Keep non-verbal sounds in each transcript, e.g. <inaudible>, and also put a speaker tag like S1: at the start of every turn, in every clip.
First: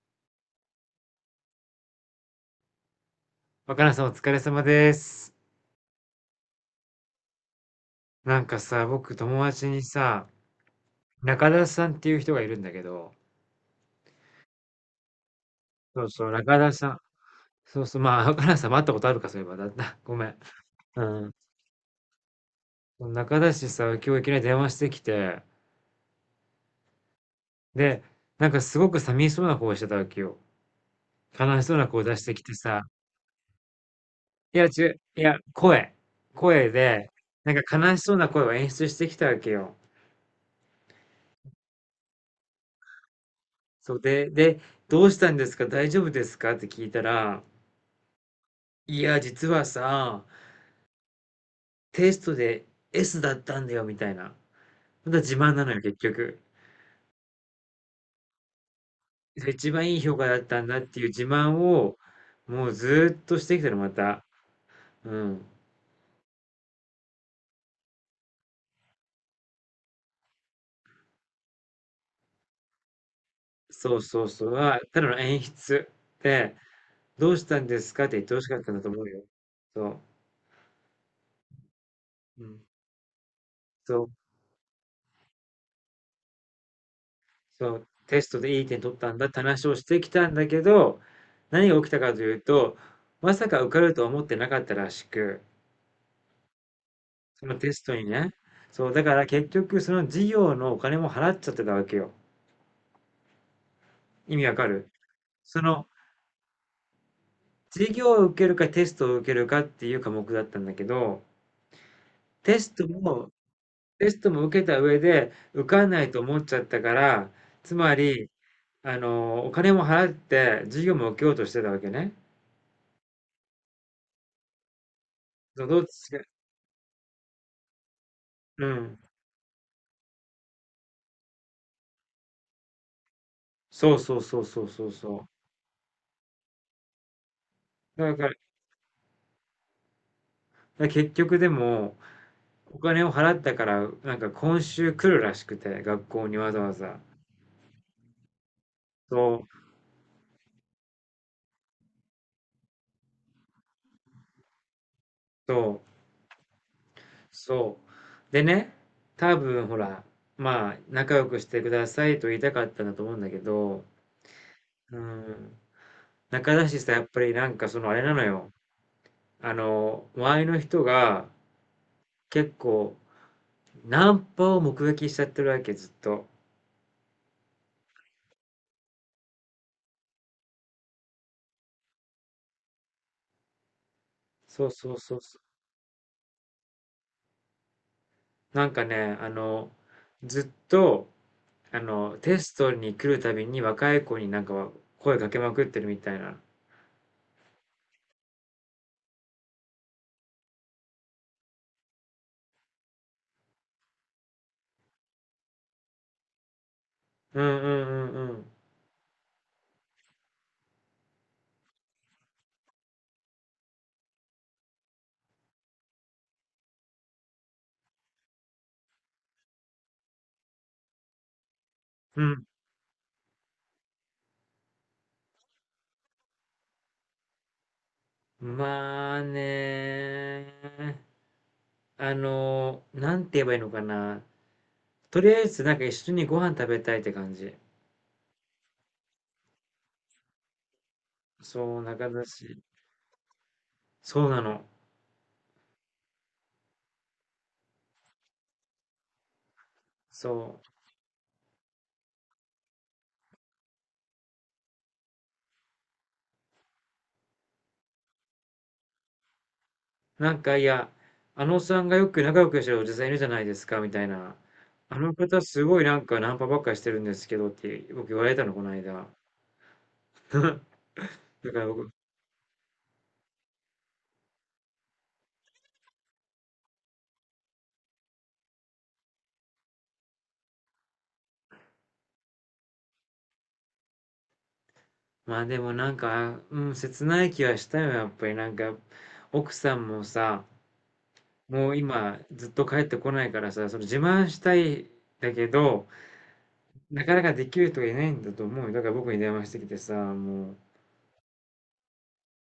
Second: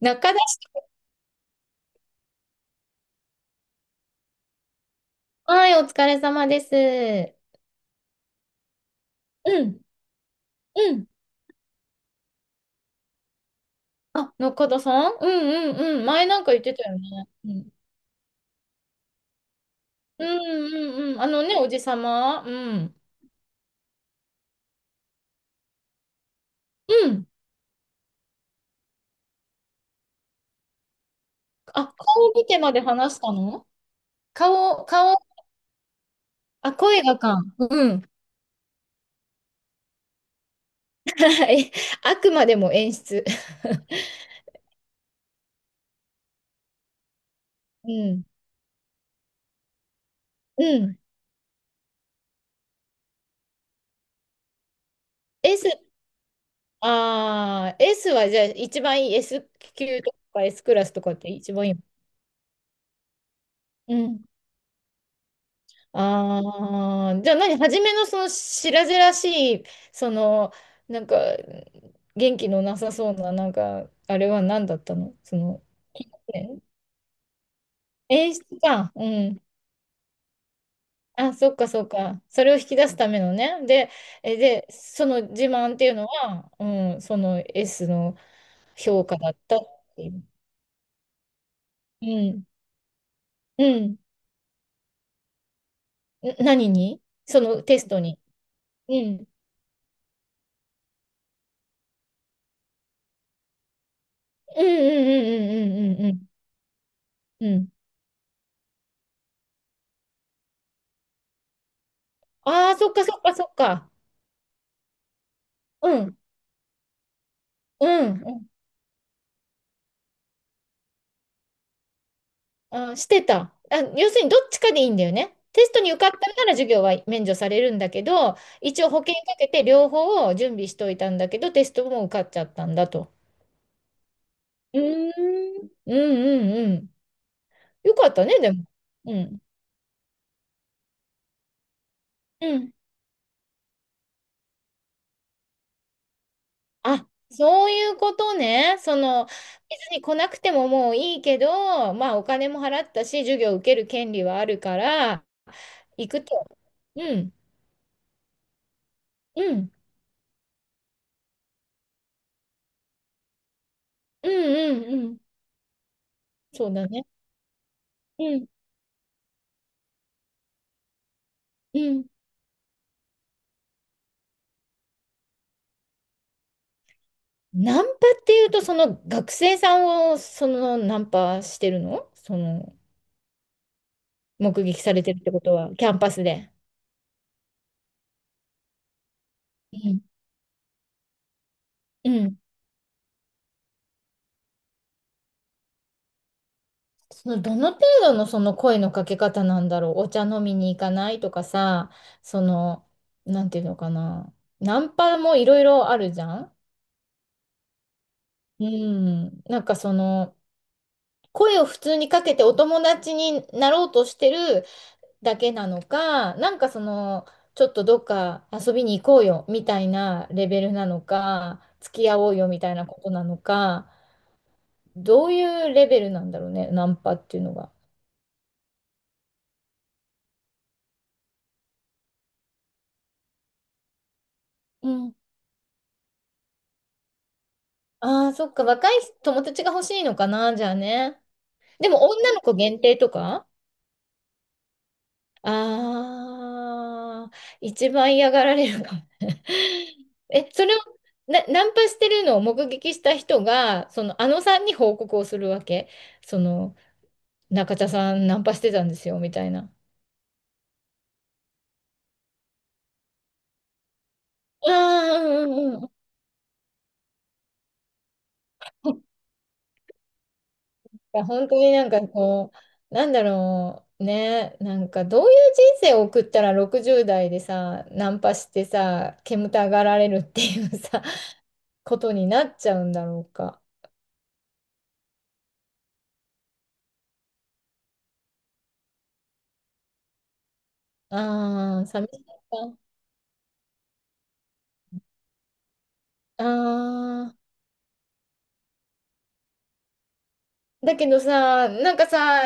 S1: 中田
S2: 若菜さんお疲れ様です。
S1: さん、はい、お疲れ様です。
S2: なんかさ、僕友達
S1: う
S2: に
S1: ん、
S2: さ、
S1: うん。
S2: 中田さんっていう人がいるんだけど、
S1: あ、中田さんうんうん
S2: そ
S1: うん。
S2: う
S1: 前
S2: そう、
S1: なんか
S2: 中
S1: 言っ
S2: 田
S1: てた
S2: さん。
S1: よね。うん、
S2: そうそう、まあ、若菜さんも会ったことあるか、そういえば。だった。ご
S1: う
S2: めん。
S1: んう
S2: う
S1: んうん。あ
S2: ん。
S1: のね、おじさま。うん。
S2: 中田氏さ、今日いきなり電話してきて、
S1: うん。
S2: で、なんかすごく寂しそうな顔してたわけよ。悲しそうな
S1: あ、
S2: 顔出して
S1: 顔
S2: き
S1: 見
S2: て
S1: てま
S2: さ、
S1: で話したの？
S2: いや、
S1: 顔、顔、
S2: 声。声
S1: あ、声
S2: で、
S1: がか。
S2: なんか
S1: う
S2: 悲し
S1: ん。
S2: そうな声を演出してきたわけよ。
S1: はい。あくまでも演出。
S2: そうで、で、どうしたんですか大丈夫ですかって聞いたら、
S1: うん。
S2: いや、実はさ、
S1: うん。
S2: テストで S だったんだよみたいな。また自慢な
S1: S、
S2: のよ、結局。
S1: S はじゃあ一番いい S
S2: で一番いい
S1: 級と
S2: 評価だっ
S1: か
S2: た
S1: S
S2: ん
S1: ク
S2: だっ
S1: ラス
S2: て
S1: と
S2: いう
S1: かっ
S2: 自
S1: て一
S2: 慢
S1: 番いいの？
S2: を、もうずーっとしてきたの、ま
S1: う
S2: た。
S1: ん。
S2: うん。
S1: ああ、じゃあ何、初めのその白々しい、その、なんか、元気のなさそうな、なんか、
S2: そう
S1: あ
S2: そう
S1: れは
S2: そう。
S1: 何だっ
S2: は、
S1: た
S2: ただ
S1: の
S2: の
S1: そ
S2: 演
S1: の、
S2: 出
S1: ね
S2: で、「どうしたんですか？」って言っ
S1: 演
S2: て欲
S1: 出
S2: しかったんだと
S1: か。
S2: 思
S1: う
S2: うよ。
S1: ん。
S2: そ
S1: あ、そっかそっか。そ
S2: う。う
S1: れを
S2: ん。
S1: 引き出すためのね。で、
S2: そう、
S1: え、で、その自慢っていうのは、うん、その
S2: そう、
S1: S の
S2: テストでいい点取っ
S1: 評
S2: た
S1: 価
S2: んだ
S1: だ
S2: っ
S1: っ
S2: て
S1: たっ
S2: 話をして
S1: てい
S2: き
S1: う。
S2: たんだけど、何が起きた
S1: う
S2: かという
S1: ん。
S2: と、まさか
S1: う
S2: 受か
S1: ん。
S2: る
S1: ん
S2: とは思ってなかったらしく
S1: 何にそ
S2: その
S1: の
S2: テ
S1: テ
S2: ス
S1: ス
S2: ト
S1: ト
S2: に
S1: に？
S2: ね。そう、
S1: う
S2: だから
S1: ん。
S2: 結局その事業のお金も払っちゃってたわけよ。意味わ
S1: う
S2: か
S1: ん
S2: るその
S1: うんうんうんうんうんうん。うん。
S2: 授業を受けるかテストを受けるかっていう科目だったんだけど、テ
S1: あ
S2: ス
S1: あ、
S2: ト
S1: そっかそっ
S2: も、
S1: かそっか。
S2: テストも受けた上で受か
S1: う
S2: んない
S1: ん、
S2: と思っちゃったから、つ
S1: う
S2: ま
S1: ん、う
S2: り、
S1: ん、
S2: お金も払って授業も受けようとしてたわけね。
S1: あ、してた。あ、要するにどっちかでいいんだよね。
S2: そ
S1: テ
S2: う
S1: スト
S2: どっ
S1: に受かっ
S2: ちが、
S1: たら授業は免除されるんだけど、
S2: う
S1: 一応
S2: ん。
S1: 保険かけて両方を準備しといたんだけど、テストも受かっちゃったんだと。
S2: そうそうそうそう
S1: うー
S2: そうそ
S1: ん、うんうんうん。よ
S2: う。
S1: かった
S2: だ
S1: ね、
S2: か
S1: でも。うん。
S2: ら結局でも、
S1: うん。
S2: お金を払ったから、なんか今週来るらしくて、学校にわざわざ。
S1: あ、そういうことね。その、
S2: そう、
S1: 別に来なくてももういいけど、まあお金も払ったし、授業受ける権利はあるから、
S2: そう、
S1: 行くと。うん、
S2: そう。でね、多
S1: う
S2: 分
S1: ん、
S2: ほら、まあ、仲良くしてくださいと言いたかったんだと思うんだけど、
S1: うん、う
S2: う
S1: ん、うん。
S2: ん、仲
S1: そ
S2: だ
S1: う
S2: し
S1: だ
S2: さ、や
S1: ね。
S2: っぱりなんかそのあれなの
S1: うん、
S2: よ。周りの人が
S1: うん。
S2: 結構、ナンパを目撃しちゃってるわけ、ずっと。
S1: ナンパっていうと、その学生さんをそのナンパしてるのその目
S2: そう
S1: 撃さ
S2: そう
S1: れて
S2: そ
S1: る
S2: う
S1: って
S2: そ
S1: ことは、キャンパスで。
S2: う。なんかね、あの、
S1: うん
S2: ずっと、あ
S1: う
S2: の、
S1: ん。
S2: テストに来るたびに若い子になんか声かけまくってるみたいな。
S1: そのどの程度のその声のかけ方なんだろう。お茶飲みに行かないとかさ、その、なんていうのかな。ナンパもいろいろあるじゃん。
S2: うんうんうん
S1: うん。なんかその、声を普通にかけてお友達になろうとしてるだけなのか、なんかその、ちょっとどっか遊びに行こうよみたいなレベルなのか、付き合
S2: う
S1: おう
S2: ん。
S1: よみたいなことなのか、どういうレベルなんだろうね、ナンパっていうのが。
S2: まあね、なんて言えばいいのかな。
S1: うん。
S2: とりあえずなんか一緒にご飯食べたいって感じ。
S1: ああ、そっか、若い友達が欲しいのかな、じゃあね。
S2: そう、
S1: でも
S2: 仲だ
S1: 女の子
S2: し。
S1: 限定とか、
S2: そうなの。
S1: ああー、一番嫌がられるかもね。<laughs> え、
S2: そ
S1: それをナンパしてるのを目撃した人が、その、あのさんに報告をするわけ。その、中田さんナンパしてたんですよ、みたいな。
S2: う。なんかいや、あのおっさんがよく仲良くしてるおじさんいるじゃないですか、みたいな。
S1: あ
S2: あの
S1: あ、
S2: 方
S1: うん
S2: す
S1: う
S2: ご
S1: ん
S2: い
S1: うん。
S2: な
S1: <laughs>
S2: んかナンパばっかりしてるんですけどって僕言われたの、この間。<laughs> だか
S1: 本当
S2: ら
S1: にな
S2: 僕、
S1: んかこう、なんだろう、ね、なんかどういう人生を送ったら60代でさ、ナンパしてさ、煙たがられるっていうさ、ことになっちゃうんだろうか。
S2: まあでもなんか、うん、切ない気はしたよ、やっぱりなんか、奥さんもさ、もう
S1: ああ、寂
S2: 今
S1: しかっ
S2: ずっと帰
S1: た。
S2: ってこないからさ、その自慢したいんだけど、
S1: あ
S2: なかなか
S1: あ、
S2: できる人がいないんだと思うよ。だから僕に電話してきてさ、も
S1: だけどさ、なんかさ、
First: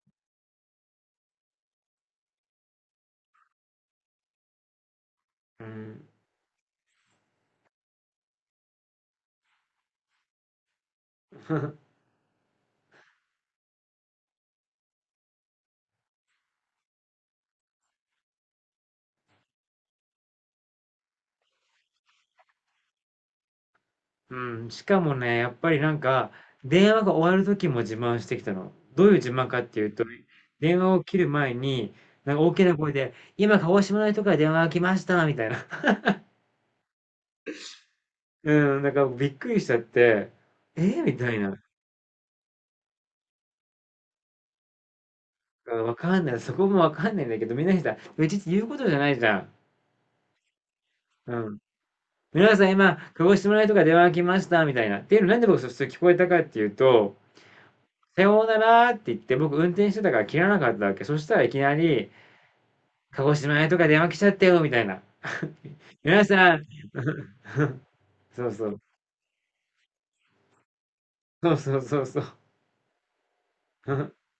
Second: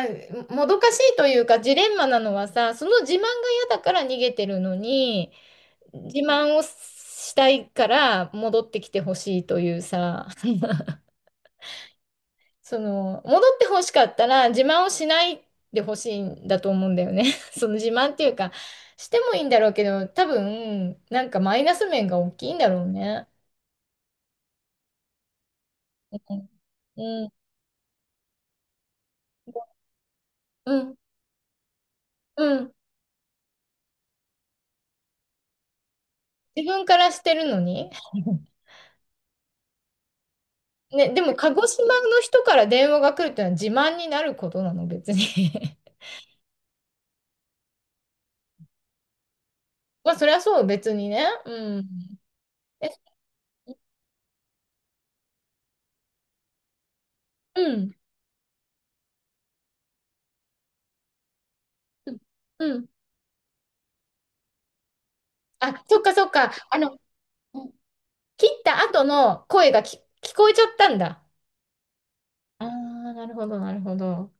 S1: もどかしいというか、ジレンマなのはさ、その自慢が嫌だから逃げてるのに、
S2: う、うん、
S1: 自慢をしたいから戻ってきてほしいというさ、<laughs>
S2: <laughs>
S1: その、戻ってほしかったら自慢をしないでほしいんだと思うんだよね。<laughs> その自慢っていうか、してもいいんだろうけど、多分、なんかマイナス面が大きいんだろうね。
S2: うん、しかもね、やっぱりなん
S1: う
S2: か、
S1: ん。
S2: 電話が終わる時も自慢してきたの。どういう自慢かっていうと、
S1: う
S2: 電話
S1: ん。
S2: を切る前に、なんか大
S1: う
S2: き
S1: ん。
S2: な声で、今鹿児島の人から電話が来ました、みたいな。<laughs>
S1: 自分からしてるのに。<laughs>
S2: うん、なんかびっくりしちゃって、えー
S1: ね、
S2: み
S1: で
S2: た
S1: も
S2: い
S1: 鹿
S2: な。
S1: 児島の人から電話が来るってのは自慢になることなの、別に？
S2: わかんない。そこもわかんないんだけど、みんなにさ、うちって言うことじゃないじゃん。
S1: <laughs> まあ、そりゃそう、別にね。
S2: うん。
S1: うん。
S2: 皆さん
S1: え、
S2: 今、鹿児島とか電話が来ました、みたいな。っていうのなんで僕そして聞こえたかっていうと、
S1: うん。
S2: さようならって言って僕運転してたから切らなかったわけ。そしたらいきなり、
S1: うん。
S2: 鹿児島とか電話来ちゃったよ、みたいな。
S1: あ、そっか
S2: 皆
S1: そっか。
S2: さん、
S1: あの、
S2: そ
S1: 切っ
S2: うそう、
S1: た後の声が聞こえちゃったんだ。
S2: そうそうそうそう。
S1: ああ、なるほど、なるほ
S2: <laughs>
S1: ど。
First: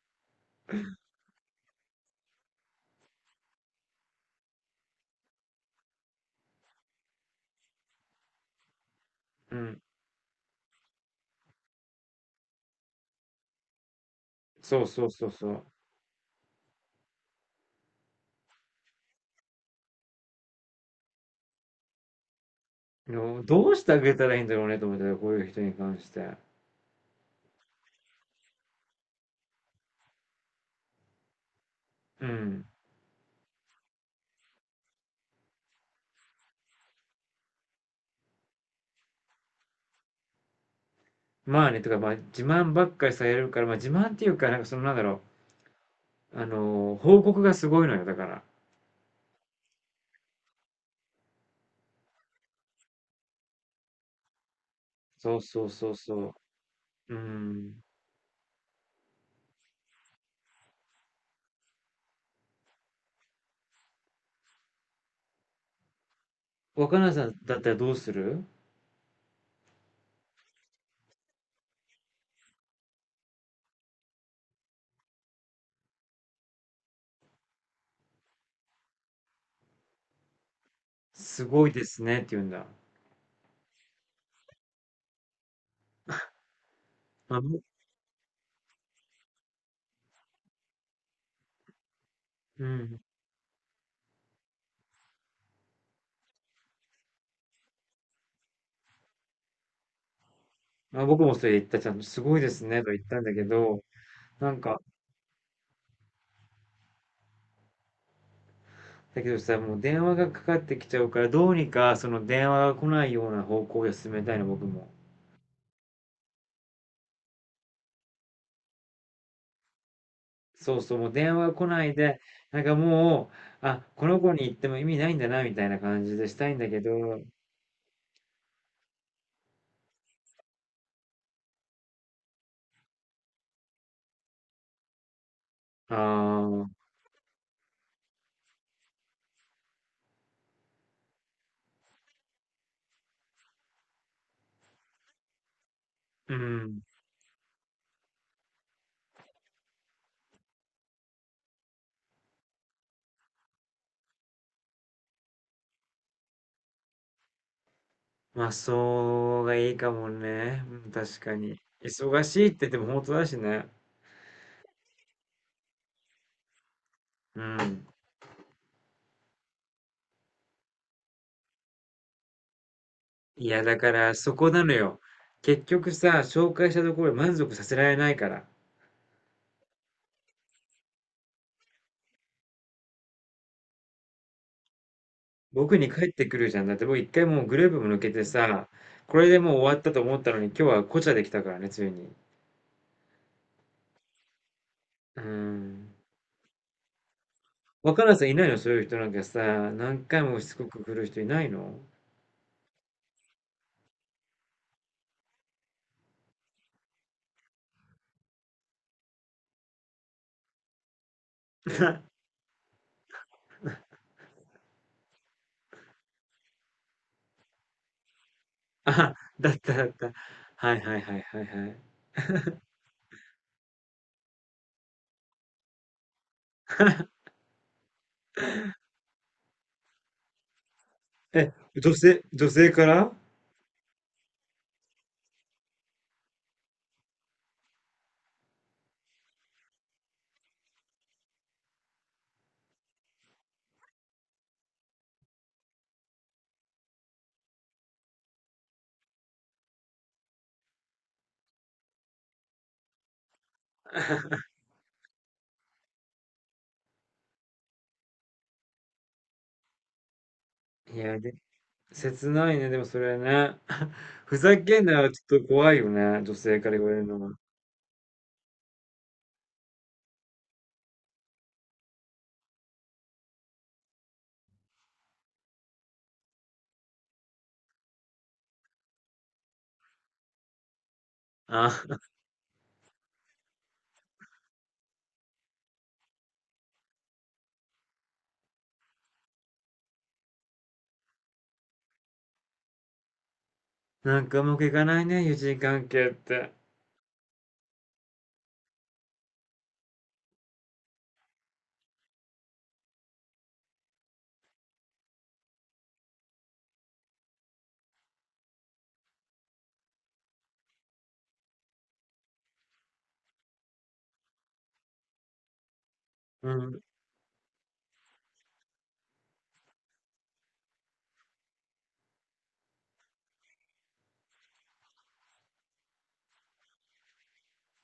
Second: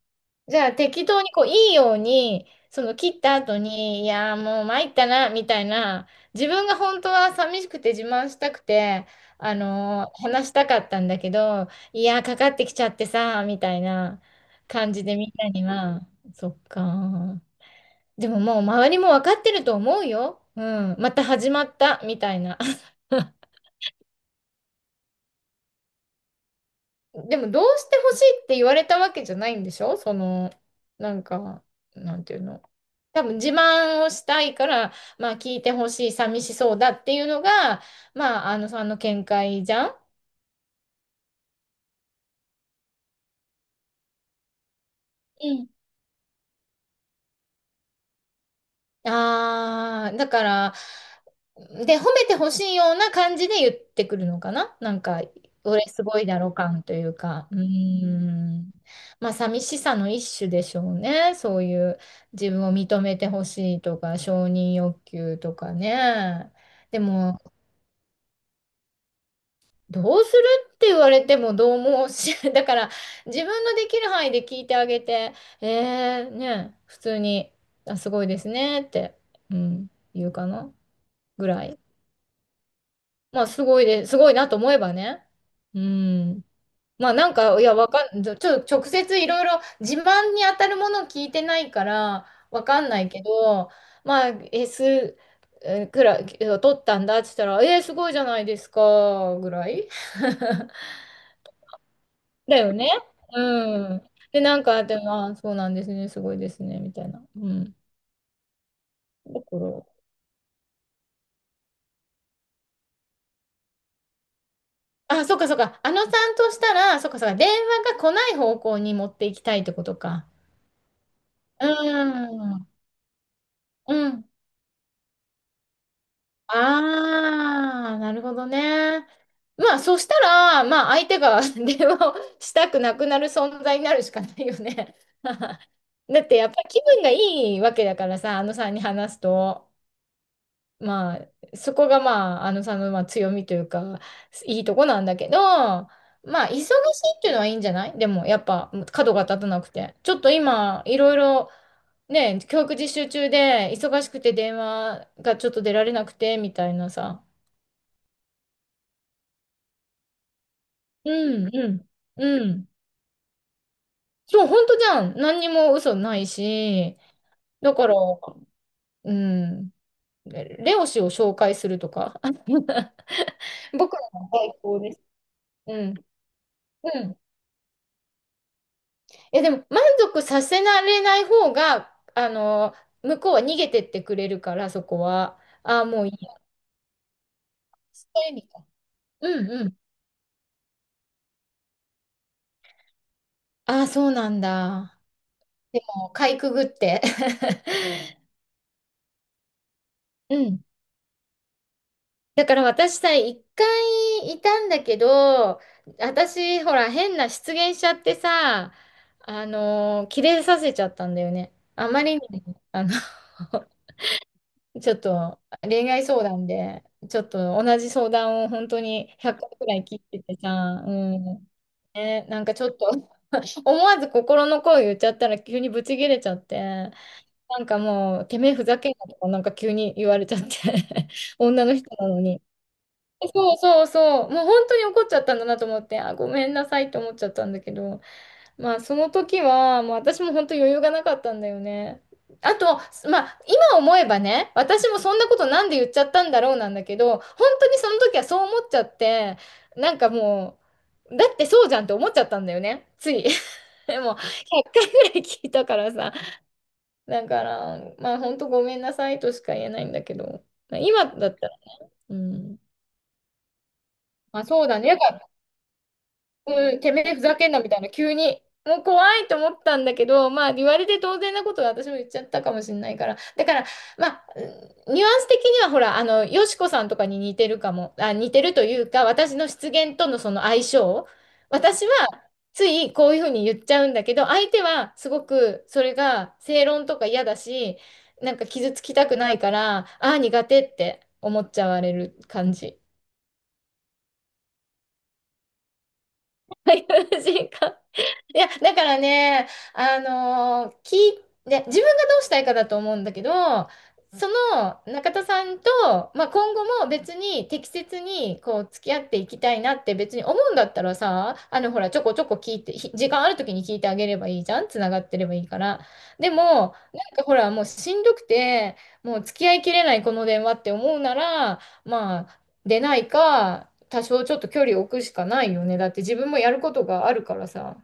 S1: じゃあ、適当にこう、いいように、その切った後に、いやーもう参ったな、みたいな、自分が本当は寂しくて自慢したくて、あ
S2: うん、
S1: のー話したかったんだけど、いやーかかってきちゃってさ、みたいな
S2: そう
S1: 感じ
S2: そう
S1: で
S2: そ
S1: みん
S2: う
S1: な
S2: そ
S1: に
S2: う。
S1: は、そっかー。でももう周りも分かってると思うよ。うん。また始まった、みたいな。
S2: でもどうしてあげたらいいんだろうねと思ったらこういう人に関して。
S1: でも、どうしてほしいって言われたわけじゃないんでしょその、なんか、なん
S2: う
S1: ていうの。
S2: ん。
S1: 多分自慢をしたいから、まあ聞いてほしい、寂しそうだっていうのが、まあ、あのさんの見解じゃん。
S2: まあね、とか、まあ自慢ばっかりされるから、まあ自慢っていうか、なんかそのなんだろ
S1: うん。
S2: う、報告がすごいのよ、だから。
S1: ああ、だから、で、褒めてほしいような感じで言ってくるのかななんか、
S2: そうそう
S1: 俺
S2: そう
S1: す
S2: そ
S1: ごい
S2: う。
S1: だろ感という
S2: う
S1: か、うー
S2: ん。
S1: ん。まあ、寂しさの一種でしょうね。そういう自分を認めてほしいとか、承認欲求とかね。
S2: 若
S1: で
S2: 菜さん
S1: も、
S2: だったらどうする
S1: どうするって言われてもどうもし、<laughs> だから、自分のできる範囲で聞いてあげて、ね、普通に、あ、すごいですねって、うん、言うかな。
S2: す
S1: ぐら
S2: ごい
S1: い。
S2: ですねって言うんだ。
S1: まあ、すごいで、すごいなと思えばね。うん。まあ、なん
S2: まあ、ぼ
S1: か、いや、わかん、ちょ、ちょ直接いろいろ自慢に当たるものを聞いてないから、わ
S2: う
S1: かん
S2: ん。
S1: ないけど、まあ、S くらい、を取ったんだって言ったら、えー、すごいじゃないですか、ぐらい。<laughs>
S2: まあ、僕もそれ言った、ちゃんとすごいで
S1: だ
S2: す
S1: よ
S2: ね
S1: ね。
S2: と言ったんだけど、
S1: うん。で、
S2: な
S1: な
S2: ん
S1: ん
S2: か、
S1: か、でも、あ、そうなんですね、すごいですね、みたいな。うん。
S2: だけど
S1: だか
S2: さ、もう
S1: ら、
S2: 電話がかかってきちゃうから、どうにかその電話が来ないような方向で進めたいの、僕も。
S1: あ、そっかそっか。あのさんとしたら、そっかそっか。電話が来ない方向に持っていきたいってことか。
S2: そうそう、もう電話が来
S1: う
S2: ないで、なん
S1: ん。
S2: かもう、あ、こ
S1: う
S2: の
S1: ん。
S2: 子に言っても意味ないんだな、みたいな感じでしたいんだけど、
S1: ああ、なるほどね。まあ、そしたら、まあ、相手が <laughs> 電話をしたくなくなる存在になるしかないよね。<laughs>
S2: あ
S1: だって、やっぱ
S2: あ、
S1: り気分がいいわけだからさ、あのさんに話すと、まあ、そこがまあ、あのさんのまあ強みというか、いいとこなんだけど、ま
S2: う
S1: あ、忙しい
S2: ん。
S1: っていうのはいいんじゃない？でも、やっぱ、角が立たなくて。ちょっと今、いろいろ、ね、教育実習中で忙しくて電話がちょっと出られなくてみたいなさ。
S2: まあ、そうがいいかもね。うん、
S1: う
S2: 確か
S1: ん
S2: に。
S1: うん。
S2: 忙し
S1: う
S2: いって言
S1: ん。
S2: っても本当だしね。
S1: そう、本当じゃん。何にも嘘ないし、
S2: う
S1: だ
S2: ん。
S1: から、うん。レオ氏を紹介するとか。<laughs>
S2: いや、だか
S1: 僕ら
S2: ら
S1: の
S2: そこ
S1: 代
S2: なの
S1: 行で
S2: よ。
S1: す。
S2: 結
S1: う
S2: 局
S1: ん。
S2: さ、紹介したと
S1: う
S2: こ
S1: ん。
S2: ろで
S1: い
S2: 満足させられないから。
S1: や、でも満足させられない方が、あの、向こうは逃げてってくれるから、そこは。
S2: 僕
S1: ああ、
S2: に
S1: も
S2: 帰
S1: うい
S2: って
S1: いや。
S2: くるじゃん。だって僕一回もうグループも抜
S1: そ
S2: け
S1: う
S2: て
S1: いう意味か。
S2: さ、これで
S1: うん
S2: もう
S1: う
S2: 終
S1: ん。
S2: わったと思ったのに今日はこちゃできたからね、ついに。
S1: ああ、そうなんだ。
S2: うーん。
S1: もうかいくぐって。
S2: 若
S1: <laughs>
S2: 菜さんいないのそういう人なんかさ、何回も
S1: う
S2: しつ
S1: ん。
S2: こく来る人いないの
S1: だから私さ、一回いたんだけど、私、ほら、変な失言しちゃってさ、あのー、キレさせちゃったんだよね。あまり
S2: <laughs>
S1: に、あの <laughs> ちょっと恋愛相談で、ちょっと同じ相談を本当
S2: あ、
S1: に100
S2: だ
S1: 回
S2: っ
S1: く
S2: た
S1: ら
S2: だ
S1: い
S2: っ
S1: 切っ
S2: た。
S1: てて
S2: はい
S1: さ、う
S2: はいはいはい
S1: ん。
S2: はい。
S1: ね、なんかちょっと <laughs> 思わず心の声言っちゃったら急にブチ切れちゃって、
S2: <laughs>
S1: なんかもう、てめえふざけんなとか、なんか急に言われちゃって <laughs>
S2: え、
S1: 女の人なのに。
S2: 女性から
S1: そうそうそう。もう本当に怒っちゃったんだなと思って、あ、ごめんなさいって思っちゃったんだけど、まあその時は、もう私も本当余裕がなかったんだよね。あと、まあ今思えばね、私もそんなことなんで言っちゃったんだろうなんだけど、本当にその時はそう思っちゃって、なんかもう、だってそうじゃんって思っちゃったんだよね、つい。<laughs> でも
S2: <laughs>
S1: 10回ぐらい聞いたからさ、だから、まあ本当ごめんなさいとしか言えないんだけど、まあ
S2: い
S1: 今
S2: や、
S1: だ
S2: で
S1: ったらね、う
S2: 切な
S1: ん、
S2: いね、でもそれね。<laughs> ふ
S1: まあ
S2: ざ
S1: そうだ
S2: けん
S1: ね。
S2: なよ、ちょっと怖いよね、女性か
S1: う
S2: ら
S1: ん、
S2: 言わ
S1: て
S2: れ
S1: め
S2: る
S1: え
S2: の
S1: ふ
S2: は。
S1: ざけんなみたいな、急に。もう怖いと思ったんだけど、まあ言われて当然なことは私も言っちゃったかもしれないから。だから、まあ、うんニュアンス的にはほら、あの、よしこさんとかに似てるかも、あ、似てるというか、私の失言とのその相性。
S2: あ、
S1: 私は
S2: <laughs>
S1: ついこういうふうに言っちゃうんだけど、相手はすごくそれが正論とか嫌だし、なんか傷つきたくないから、ああ、苦手って思っちゃわれる感じ。
S2: なんかうまくいかないね、友人関係って。
S1: <laughs> はい、感じ、いや、だからね、あのー、ね自分がどうしたいかだと思うんだけど、その中田さんと、まあ、今後も別に適切にこう付き合っていきたいなって別に思うんだったらさ、あのほらちょこちょこ聞いて、時間ある時に聞いてあげればいいじゃん、つながってればいいから。で
S2: う
S1: も、
S2: ん。
S1: なんかほらもうしんどくて、もう付き合いきれないこの電話って思うなら、まあ出ないか、多少ちょっと距離を置くしかないよね。だって自分もやることがあるからさ。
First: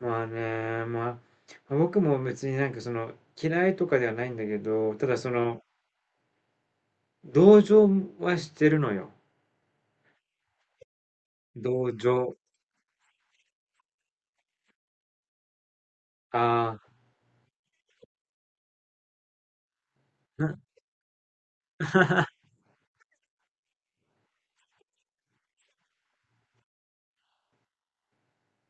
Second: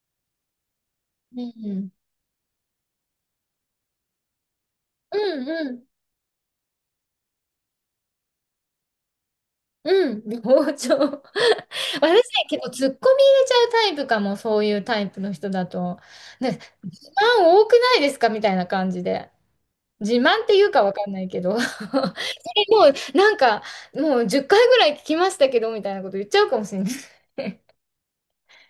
S2: ま
S1: う
S2: あ
S1: ん。
S2: 僕も別になんかその、嫌いとかではないんだけど、ただ
S1: う
S2: そ
S1: ん
S2: の、
S1: うん。
S2: 同情はしてるのよ。
S1: うん。包丁。
S2: 同
S1: <laughs> 私
S2: 情。
S1: ね、結構ツッコミ入れちゃうタイプかも、そういうタイプの人だと。ね、
S2: あ
S1: 自慢多くないですかみたいな感じで。自慢っ
S2: あ。
S1: ていうかわかんないけど。<laughs> そ
S2: <laughs>
S1: れもう、なんか、もう10回ぐらい聞きましたけど、みたいなこと言っちゃうかもしれない。<laughs> 聞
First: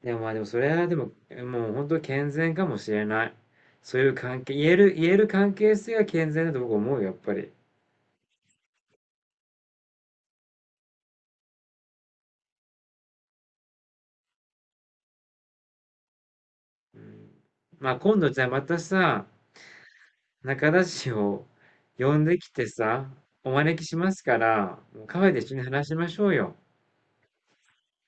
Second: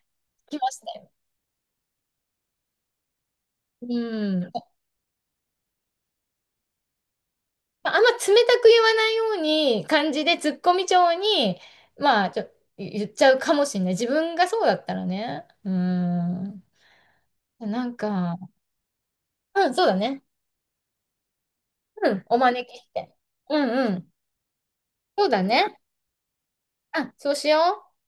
S2: でもそ
S1: きま
S2: れ
S1: し
S2: はで
S1: たよ。
S2: も、もう本当健全かもしれない。
S1: う
S2: そういう関
S1: ん。
S2: 係、言える、言える関係性が健全だと僕思うよ、やっぱり。
S1: まああんま冷たく言わないように、感じでツッコミ調に、まあ、言っちゃうかもしれない。自分がそうだったらね。うん。な
S2: ま
S1: ん
S2: あ今度
S1: か、
S2: じゃあまたさ、
S1: うん、そうだね。
S2: 仲田氏を呼
S1: うん、
S2: んで
S1: お
S2: きて
S1: 招きし
S2: さ、
S1: て。
S2: お
S1: う
S2: 招き
S1: んう
S2: し
S1: ん。
S2: ますから、もうカフ
S1: そう
S2: ェで
S1: だ
S2: 一緒に
S1: ね。
S2: 話しましょうよ。
S1: あ、そうしよう。